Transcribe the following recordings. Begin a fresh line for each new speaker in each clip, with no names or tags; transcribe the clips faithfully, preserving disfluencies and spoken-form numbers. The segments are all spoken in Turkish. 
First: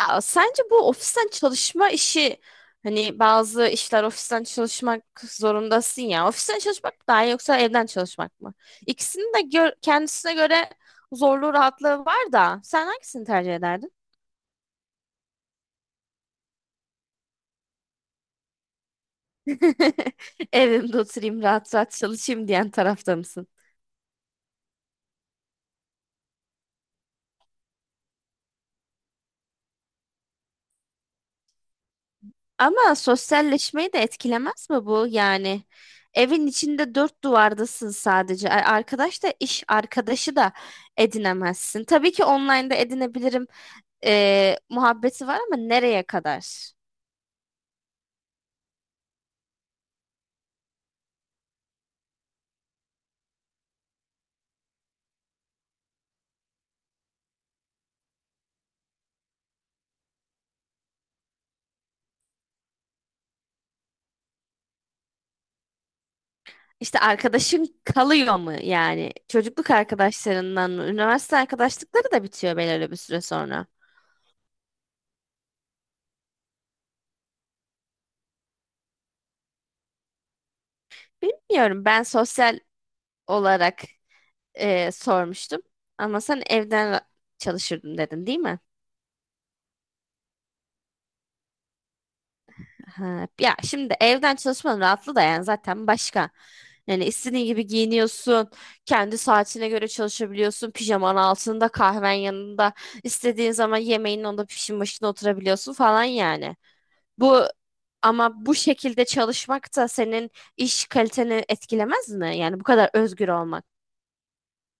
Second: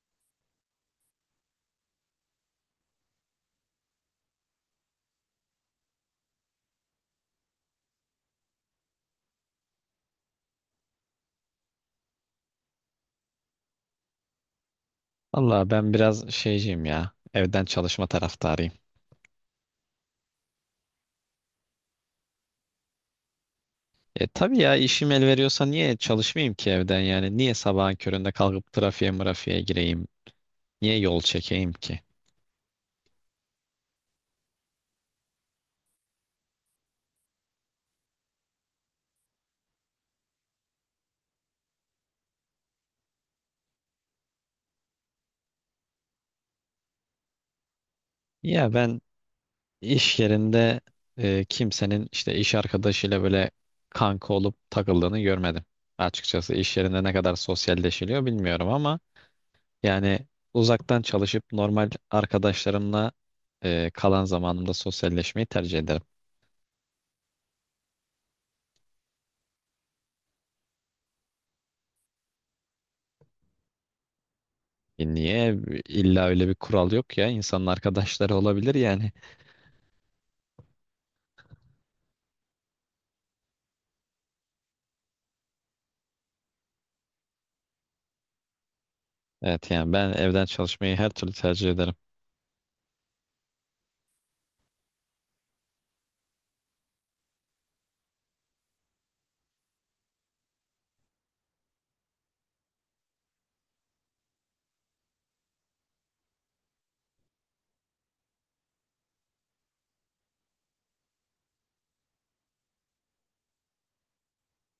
Ya sence bu ofisten çalışma işi hani bazı işler ofisten çalışmak zorundasın ya. Ofisten çalışmak mı daha iyi yoksa evden çalışmak mı? İkisinin de gö- kendisine göre zorluğu rahatlığı var da sen hangisini tercih ederdin?
Valla ben biraz şeyciyim ya. Evden çalışma taraftarıyım.
Evimde oturayım rahat rahat çalışayım diyen tarafta mısın?
E tabii ya işim el veriyorsa niye çalışmayayım ki evden yani? Niye sabahın köründe kalkıp trafiğe mırafiğe gireyim? Niye yol çekeyim ki?
Ama sosyalleşmeyi de etkilemez mi bu? Yani evin içinde dört duvardasın sadece. Ar- Arkadaş da iş arkadaşı da edinemezsin. Tabii ki online'da edinebilirim. E, muhabbeti var ama nereye kadar?
Ya ben iş yerinde e, kimsenin işte iş arkadaşıyla böyle kanka olup takıldığını görmedim. Açıkçası iş yerinde ne kadar sosyalleşiliyor bilmiyorum ama yani uzaktan çalışıp normal arkadaşlarımla e, kalan zamanımda sosyalleşmeyi tercih ederim.
İşte arkadaşın kalıyor mu yani? Çocukluk arkadaşlarından mı? Üniversite arkadaşlıkları da bitiyor belirli bir süre sonra.
E niye? İlla öyle bir kural yok ya. İnsanın arkadaşları olabilir yani.
Bilmiyorum. Ben sosyal olarak e, sormuştum. Ama sen evden çalışırdın dedin, değil mi?
Evet yani ben evden çalışmayı her türlü tercih ederim.
Ha, ya şimdi evden çalışmanın rahatlığı da yani zaten başka. Yani istediğin gibi giyiniyorsun. Kendi saatine göre çalışabiliyorsun. Pijaman altında, kahven yanında, istediğin zaman yemeğin onda pişin başına oturabiliyorsun falan yani. Bu ama bu şekilde çalışmak da senin iş kaliteni etkilemez mi? Yani bu kadar özgür olmak.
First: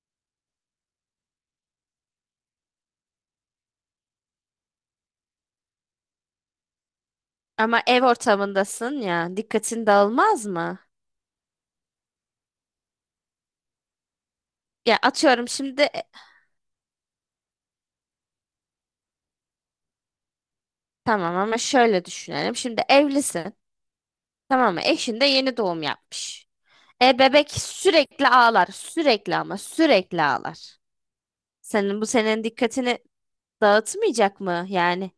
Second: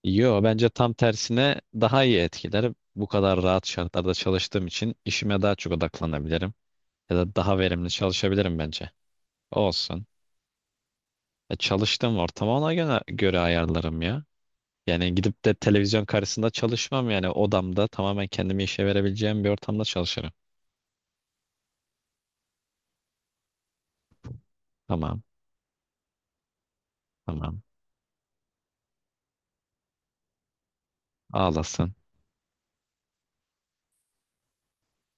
Yo, bence tam tersine daha iyi etkiler. Bu kadar rahat şartlarda çalıştığım için işime daha çok odaklanabilirim. Ya da daha
Ama
verimli
ev
çalışabilirim bence.
ortamındasın ya, dikkatin
Olsun.
dağılmaz mı?
E, çalıştığım ortamı ona göre, göre ayarlarım ya.
Ya
Yani gidip
atıyorum
de
şimdi e,
televizyon karşısında çalışmam, yani odamda tamamen kendimi işe verebileceğim bir ortamda çalışırım.
tamam ama şöyle düşünelim. Şimdi evlisin. Tamam mı? Eşin
Tamam,
de yeni doğum yapmış. E bebek
tamam.
sürekli ağlar. Sürekli ama sürekli ağlar.
Ağlasın.
Senin bu senin dikkatini dağıtmayacak mı yani?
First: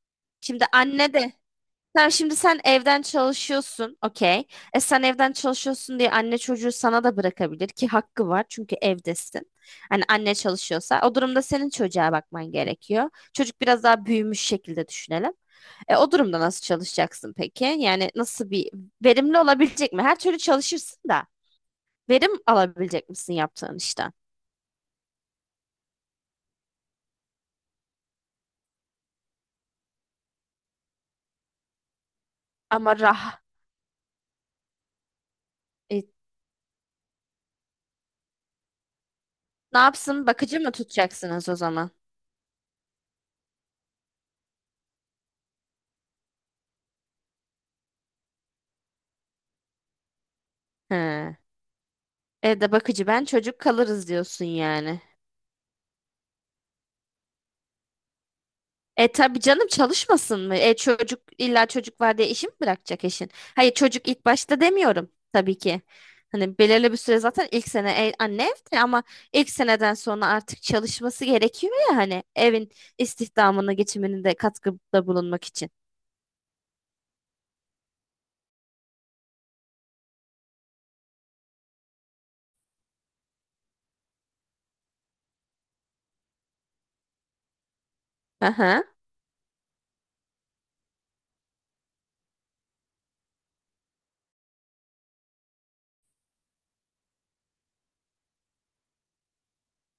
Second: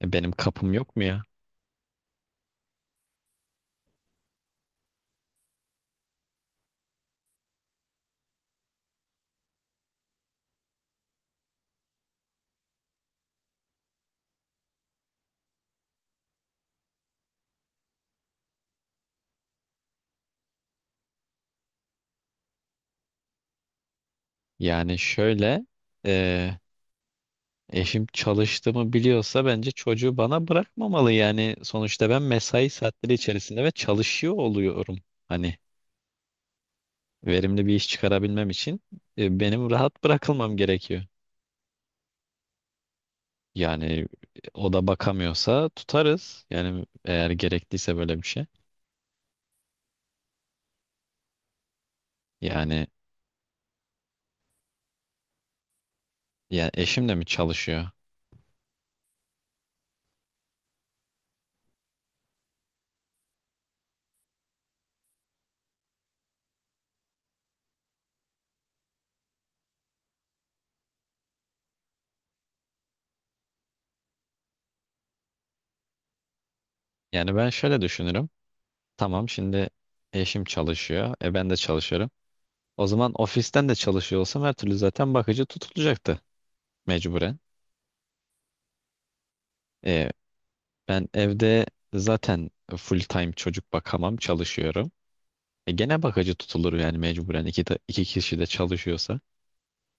E, benim
Şimdi
kapım yok mu
anne
ya?
de Tamam şimdi sen evden çalışıyorsun. Okey. E sen evden çalışıyorsun diye anne çocuğu sana da bırakabilir ki hakkı var çünkü evdesin. Hani anne çalışıyorsa o durumda senin çocuğa bakman gerekiyor. Çocuk biraz daha büyümüş şekilde düşünelim. E, o durumda nasıl çalışacaksın peki? Yani nasıl bir Verimli olabilecek mi? Her türlü çalışırsın da verim alabilecek misin yaptığın işten?
Yani şöyle eee, eşim çalıştığımı biliyorsa bence çocuğu bana bırakmamalı. Yani sonuçta ben mesai
Ama
saatleri
rah
içerisinde ve çalışıyor oluyorum. Hani
e,
verimli bir iş çıkarabilmem için e, benim
Ne
rahat
yapsın?
bırakılmam
Bakıcı mı
gerekiyor.
tutacaksınız o zaman?
Yani e, o da bakamıyorsa tutarız. Yani eğer gerekliyse böyle bir şey.
He. Evde
Yani
bakıcı ben çocuk kalırız diyorsun yani.
ya eşim de mi çalışıyor?
E tabii canım, çalışmasın mı? E çocuk, illa çocuk var diye işi mi bırakacak eşin? Hayır, çocuk ilk başta demiyorum tabii ki. Hani belirli bir süre zaten ilk sene e- anne evde ama ilk seneden sonra artık çalışması gerekiyor ya, hani evin istihdamını geçimini de katkıda bulunmak için.
Yani ben şöyle düşünürüm. Tamam, şimdi eşim çalışıyor. E ben de çalışıyorum. O zaman ofisten de çalışıyor olsam her türlü zaten bakıcı tutulacaktı mecburen.
Aha.
E, ben evde zaten full time çocuk bakamam, çalışıyorum. E, gene bakıcı tutulur yani mecburen iki, ta- iki kişi de çalışıyorsa.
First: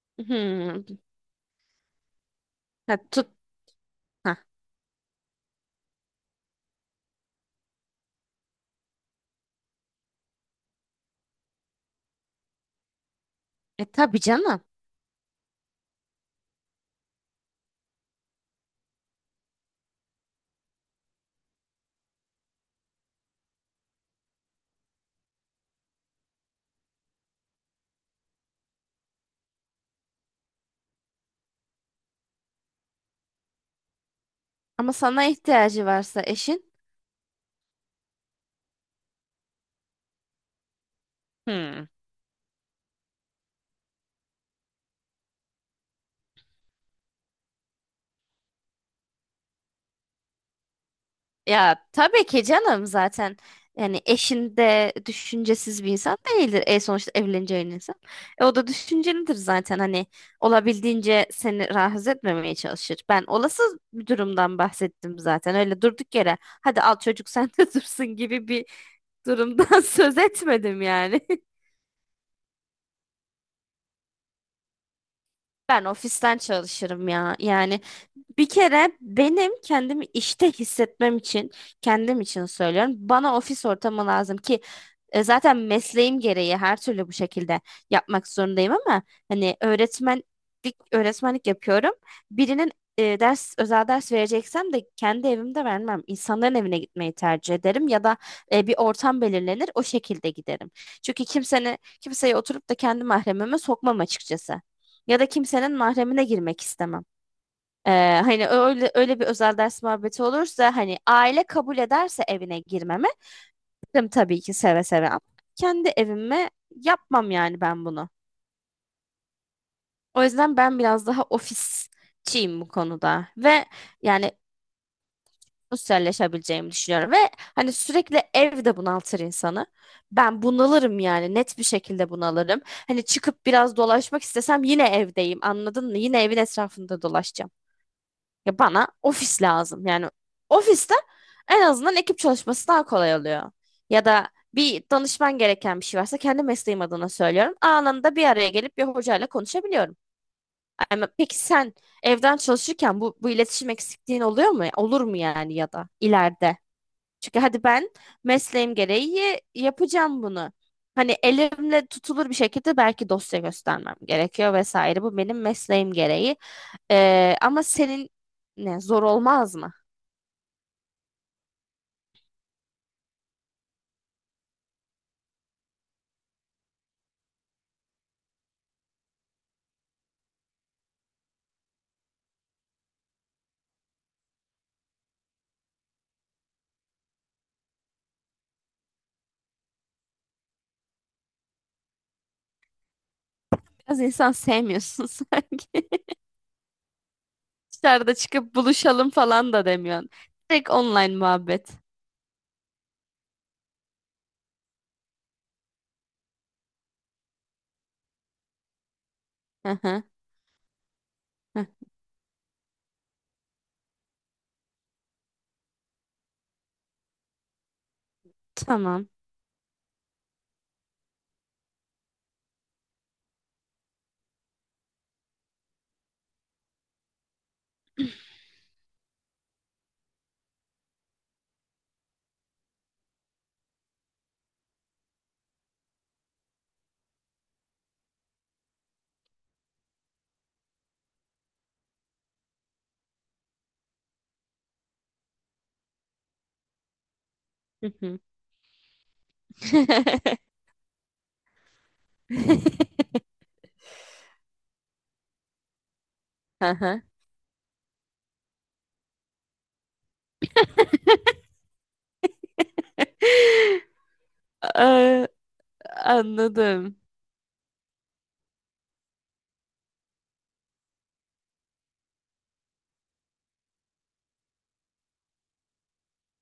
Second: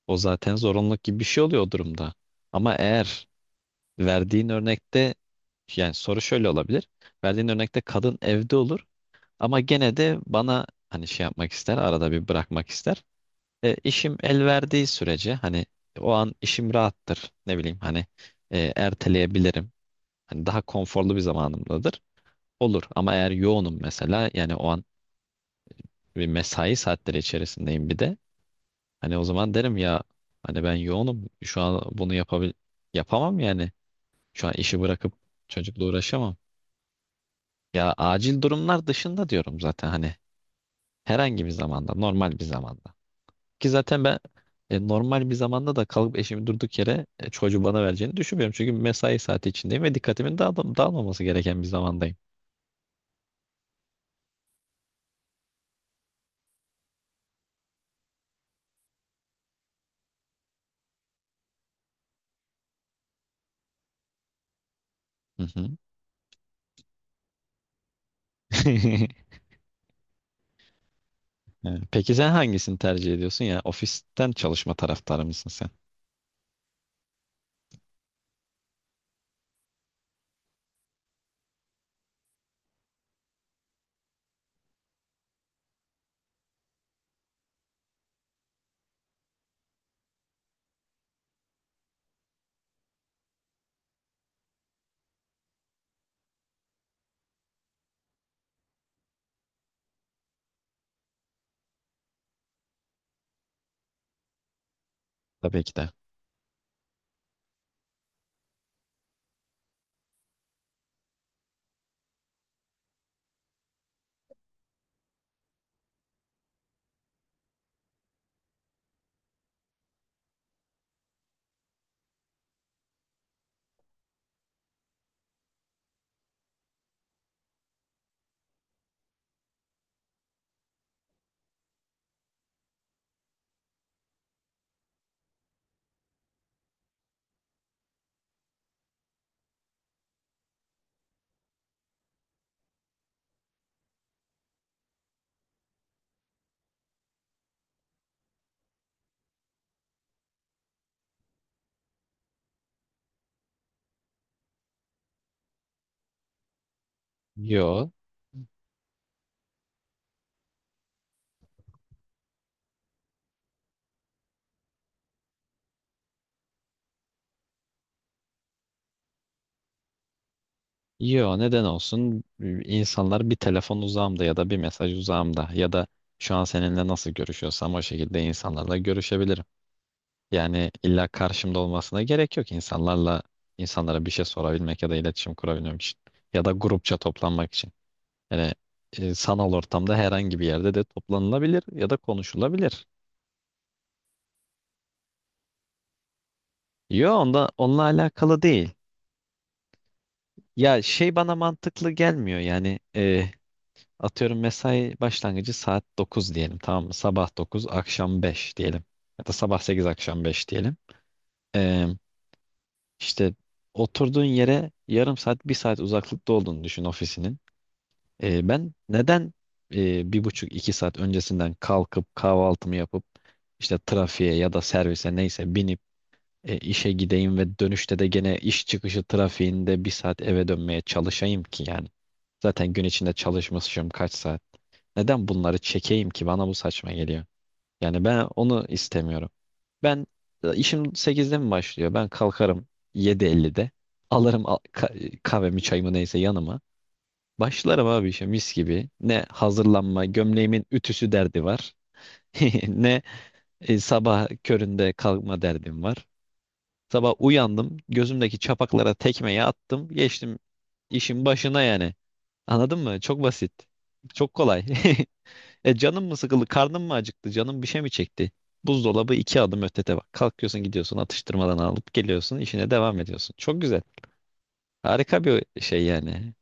O zaten
Hmm.
zorunluluk gibi bir şey oluyor o durumda. Ama
Ha,
eğer
tut. Ha.
verdiğin örnekte yani soru şöyle olabilir. Verdiğin örnekte kadın evde olur ama gene de bana hani şey yapmak ister, arada bir bırakmak ister. E,
E
işim
tabii
el
canım.
verdiği sürece hani o an işim rahattır. Ne bileyim hani e, erteleyebilirim. Hani daha konforlu bir zamanımdadır. Olur ama eğer yoğunum mesela, yani o an bir mesai saatleri içerisindeyim bir de. Hani o zaman derim ya, hani ben yoğunum. Şu an bunu yapabil yapamam yani. Şu an işi
Ama
bırakıp
sana
çocukla
ihtiyacı varsa
uğraşamam.
eşin.
Ya acil durumlar dışında diyorum zaten hani, herhangi bir
Hmm.
zamanda, normal bir zamanda. Ki zaten ben e, normal bir zamanda da kalıp eşimi durduk yere e, çocuğu bana vereceğini düşünmüyorum. Çünkü mesai saati içindeyim ve dikkatimin dağıl- dağılmaması gereken bir
Ya
zamandayım.
tabii ki canım, zaten yani eşin de düşüncesiz bir insan değildir. E sonuçta evleneceğin insan. E, o da düşüncelidir zaten, hani olabildiğince seni rahatsız etmemeye çalışır. Ben olası bir durumdan bahsettim
Hı
zaten.
hı.
Öyle durduk yere hadi al çocuk sen de dursun gibi bir durumdan söz etmedim yani.
Evet. Peki sen hangisini tercih ediyorsun ya? Ofisten çalışma taraftarı mısın sen?
Ben ofisten çalışırım ya. Yani bir kere benim kendimi işte hissetmem için, kendim için söylüyorum. Bana ofis ortamı lazım ki e, zaten mesleğim gereği her türlü bu şekilde yapmak zorundayım ama hani öğretmenlik öğretmenlik yapıyorum. Birinin e, ders özel ders vereceksem de kendi evimde vermem. İnsanların evine gitmeyi tercih ederim ya da e, bir ortam belirlenir o şekilde giderim. Çünkü kimsenin kimseye oturup da kendi mahremime sokmam açıkçası. Ya da
Tabii
kimsenin
ki de.
mahremine girmek istemem. Ee, Hani öyle öyle bir özel ders muhabbeti olursa, hani aile kabul ederse evine girmeme girdim tabii ki seve seve ama kendi evime yapmam yani ben bunu. O yüzden ben biraz daha ofisçiyim bu konuda ve yani sosyalleşebileceğimi düşünüyorum ve hani sürekli ev de bunaltır insanı. Ben bunalırım yani, net bir şekilde bunalırım. Hani çıkıp biraz dolaşmak istesem yine evdeyim, anladın mı? Yine evin etrafında dolaşacağım. Ya bana ofis lazım. Yani ofiste en azından ekip çalışması daha kolay oluyor. Ya da bir danışman gereken bir şey varsa, kendi mesleğim adına söylüyorum, anında bir araya gelip bir hocayla konuşabiliyorum. Ama peki sen evden çalışırken bu, bu iletişim eksikliğin oluyor mu? Olur mu yani, ya da ileride? Çünkü hadi ben
Yo.
mesleğim gereği yapacağım bunu. Hani elimle tutulur bir şekilde belki dosya göstermem gerekiyor vesaire. Bu benim mesleğim gereği. Ee, ama senin ne, zor olmaz mı?
Yo, neden olsun? İnsanlar bir telefon uzağımda ya da bir mesaj uzağımda ya da şu an seninle nasıl görüşüyorsam o şekilde insanlarla görüşebilirim. Yani illa karşımda olmasına gerek yok, insanlarla insanlara bir şey sorabilmek ya da iletişim kurabilmek için, ya da grupça toplanmak için. Yani e, sanal ortamda herhangi bir yerde de toplanılabilir ya da konuşulabilir.
Biraz insan sevmiyorsun sanki.
Yo, onda onunla
Dışarıda
alakalı
çıkıp
değil.
buluşalım falan da demiyorsun. Direkt
Ya şey,
online
bana
muhabbet.
mantıklı gelmiyor yani. E, atıyorum, mesai başlangıcı saat dokuz diyelim, tamam mı? Sabah dokuz akşam beş diyelim, ya da sabah
Hı
sekiz
hı.
akşam beş diyelim.
Hı.
E, işte oturduğun yere yarım saat bir saat uzaklıkta olduğunu düşün ofisinin. E, ben
Tamam.
neden e, bir buçuk iki saat öncesinden kalkıp kahvaltımı yapıp işte trafiğe ya da servise neyse binip e, işe gideyim, ve dönüşte de gene iş çıkışı trafiğinde bir saat eve dönmeye çalışayım ki yani. Zaten gün içinde çalışmışım kaç saat. Neden bunları çekeyim ki, bana bu saçma geliyor. Yani ben onu istemiyorum. Ben, e, işim sekizde mi başlıyor? Ben kalkarım yedi ellide. Alırım a- ka- kahvemi çayımı neyse yanıma. Başlarım
Hı
abi
hı.
işe mis gibi. Ne hazırlanma, gömleğimin ütüsü derdi var. Ne e, sabah köründe kalkma derdim var.
Aha.
Sabah uyandım, gözümdeki çapaklara tekmeyi attım, geçtim işin başına yani. Anladın mı? Çok basit. Çok kolay.
Aa.
E, canım mı sıkıldı, karnım mı
Anladım.
acıktı, canım bir şey mi çekti? Buzdolabı iki adım ötede bak. Kalkıyorsun, gidiyorsun, atıştırmadan alıp geliyorsun, işine devam ediyorsun. Çok güzel. Harika bir şey yani.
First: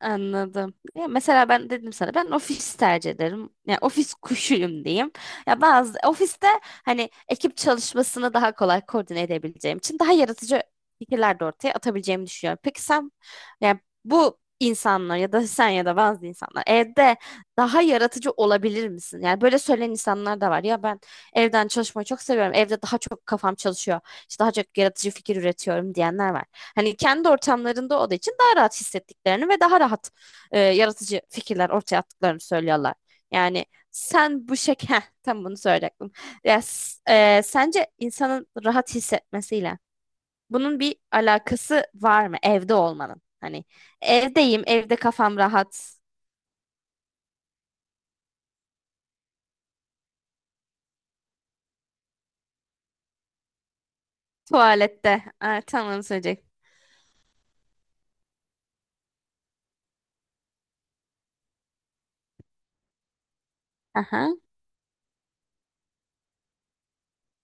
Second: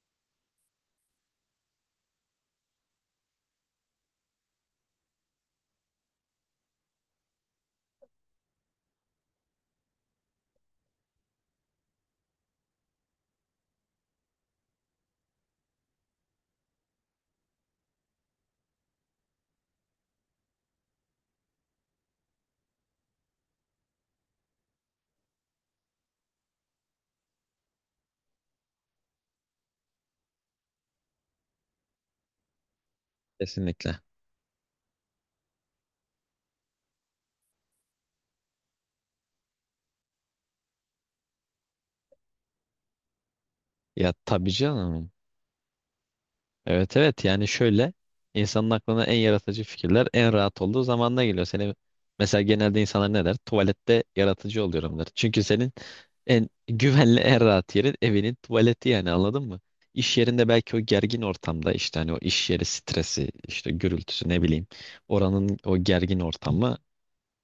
Anladım. Ya mesela ben dedim sana, ben ofis tercih ederim. Yani ofis kuşuyum diyeyim. Ya bazı ofiste hani ekip çalışmasını daha kolay koordine edebileceğim için daha yaratıcı fikirler de ortaya atabileceğimi düşünüyorum. Peki sen, yani bu insanlar ya da sen ya da bazı insanlar evde daha yaratıcı olabilir misin? Yani böyle söyleyen insanlar da var. Ya ben evden çalışmayı çok seviyorum. Evde daha çok kafam çalışıyor, işte daha çok yaratıcı fikir üretiyorum diyenler var. Hani kendi ortamlarında olduğu için daha rahat hissettiklerini ve daha rahat e, yaratıcı fikirler ortaya attıklarını söylüyorlar. Yani
Kesinlikle.
sen bu şek Heh, tam bunu söyleyecektim. Ya, s- e, Sence insanın rahat hissetmesiyle bunun bir alakası var mı evde olmanın? Hani
Ya tabii
evdeyim, evde
canım.
kafam rahat,
Evet evet, yani şöyle, insanın aklına en yaratıcı fikirler en rahat olduğu zamanla geliyor. Seni, mesela genelde insanlar ne der? Tuvalette yaratıcı oluyorum der.
tuvalette.
Çünkü
Aa,
senin
tam onu söyleyecek.
en güvenli en rahat yerin evinin tuvaleti, yani anladın mı? İş yerinde belki o gergin ortamda, işte hani o iş yeri stresi, işte gürültüsü,
Aha,
ne bileyim, oranın o gergin ortamı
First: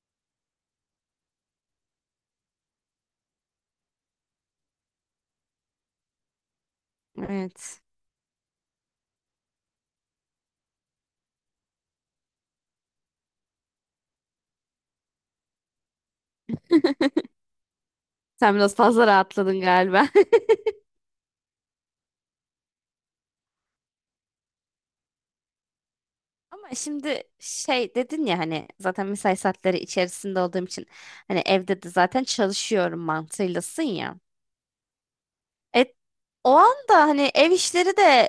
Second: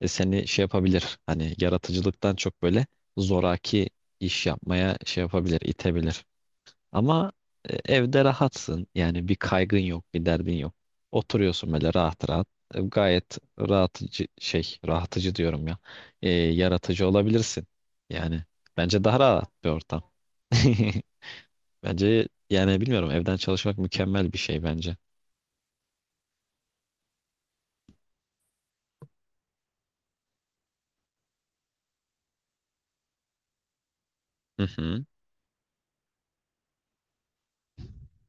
e, seni şey yapabilir, hani yaratıcılıktan çok böyle zoraki iş yapmaya şey yapabilir, itebilir. Ama e,
evet.
evde rahatsın. Yani bir kaygın yok, bir derdin yok. Oturuyorsun böyle rahat rahat. E, gayet rahatıcı şey, rahatıcı diyorum ya. E, yaratıcı olabilirsin. Yani
Sen biraz
bence
fazla
daha rahat
rahatladın
bir ortam.
galiba.
Bence yani bilmiyorum, evden çalışmak mükemmel bir şey bence.
Ama şimdi şey dedin ya, hani zaten mesai saatleri içerisinde olduğum için hani evde de zaten çalışıyorum mantığıylasın ya.
Hı hı.
E, O anda hani ev işleri de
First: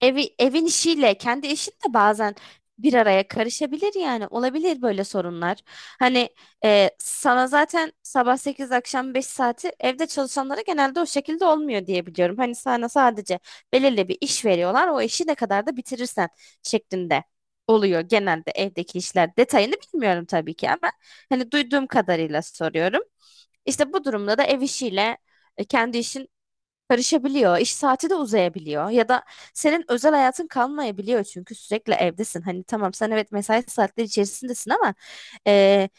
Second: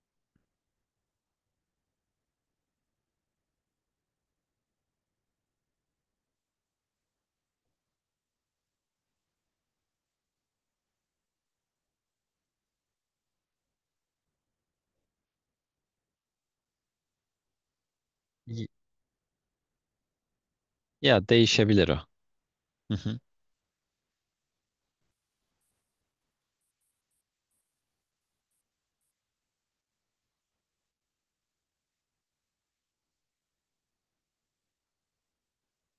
Evi, evin işiyle kendi işin de bazen bir araya karışabilir yani, olabilir böyle sorunlar. Hani e, sana zaten sabah sekiz akşam beş saati evde çalışanlara genelde o şekilde olmuyor diye biliyorum. Hani sana sadece belirli bir iş veriyorlar, o işi ne kadar da bitirirsen şeklinde oluyor genelde
Y-
evdeki işler. Detayını bilmiyorum tabii ki ama
Ya
hani duyduğum
değişebilir o.
kadarıyla
Hı
soruyorum.
hı.
İşte bu durumda da ev işiyle e, kendi işin karışabiliyor. İş saati de uzayabiliyor. Ya da senin özel hayatın kalmayabiliyor çünkü sürekli evdesin. Hani tamam sen evet mesai saatleri içerisindesin ama eee,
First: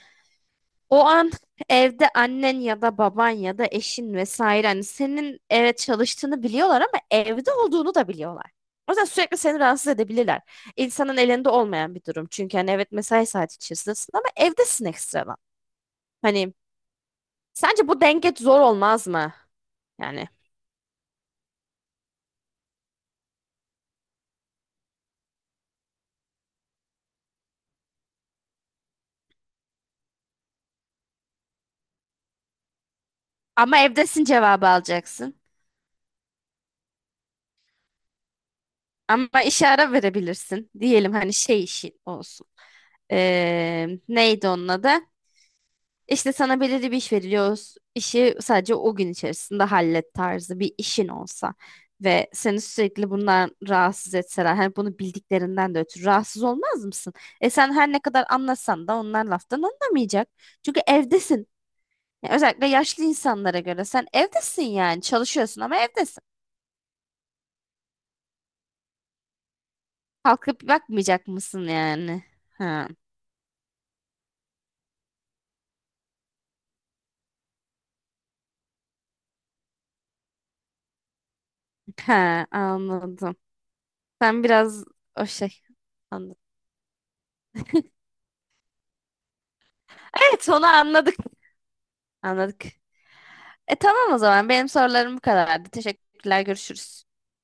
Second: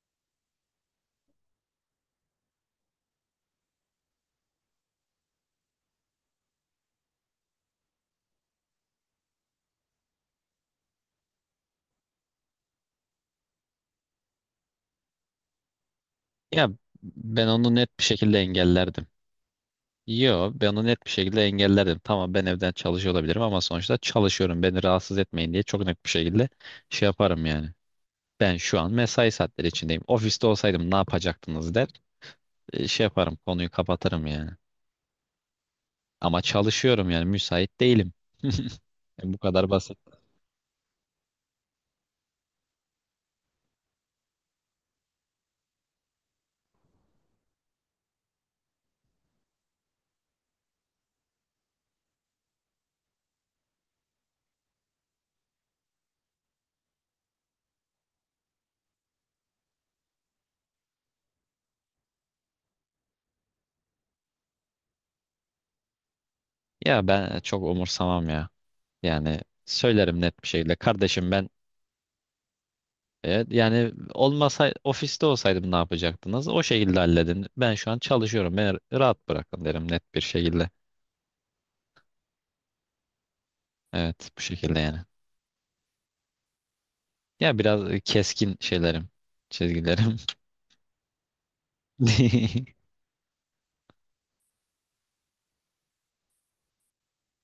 o an evde annen ya da baban ya da eşin vesaire, hani senin evet çalıştığını biliyorlar ama evde olduğunu da biliyorlar. O yüzden sürekli seni rahatsız edebilirler. İnsanın elinde olmayan bir durum. Çünkü hani evet mesai saati içerisindesin ama evdesin ekstradan. Hani
Ya ben onu
sence
net
bu
bir
denge
şekilde
zor
engellerdim.
olmaz mı? Yani
Yo, ben onu net bir şekilde engellerdim. Tamam, ben evden çalışıyor olabilirim ama sonuçta çalışıyorum. Beni rahatsız etmeyin diye çok net bir şekilde şey yaparım yani. Ben şu an mesai saatleri içindeyim. Ofiste olsaydım ne yapacaktınız, der. E, şey yaparım, konuyu
ama evdesin
kapatırım yani.
cevabı alacaksın.
Ama çalışıyorum yani, müsait değilim. Bu
Ama işe
kadar
ara
basit.
verebilirsin. Diyelim hani şey işi olsun. Ee, neydi onun adı? İşte sana belirli bir iş veriliyor. O s- işi sadece o gün içerisinde hallet tarzı bir işin olsa ve seni sürekli bundan rahatsız etseler, hani bunu bildiklerinden de ötürü rahatsız olmaz mısın? E sen her ne kadar anlasan da onlar laftan anlamayacak. Çünkü evdesin. Yani özellikle yaşlı insanlara göre sen evdesin, yani çalışıyorsun ama evdesin.
Ya ben çok umursamam ya. Yani söylerim net bir
Kalkıp
şekilde.
bakmayacak
Kardeşim ben
mısın yani? Ha,
evet, yani olmasa ofiste olsaydım ne yapacaktınız? O şekilde halledin. Ben şu an çalışıyorum. Beni rahat bırakın, derim net bir şekilde.
ha, anladım.
Evet, bu
Sen
şekilde
biraz
yani.
o şey anladım.
Ya biraz keskin şeylerim, çizgilerim.
Evet, onu anladık. Anladık. E tamam, o zaman benim sorularım bu kadardı. Teşekkürler, görüşürüz.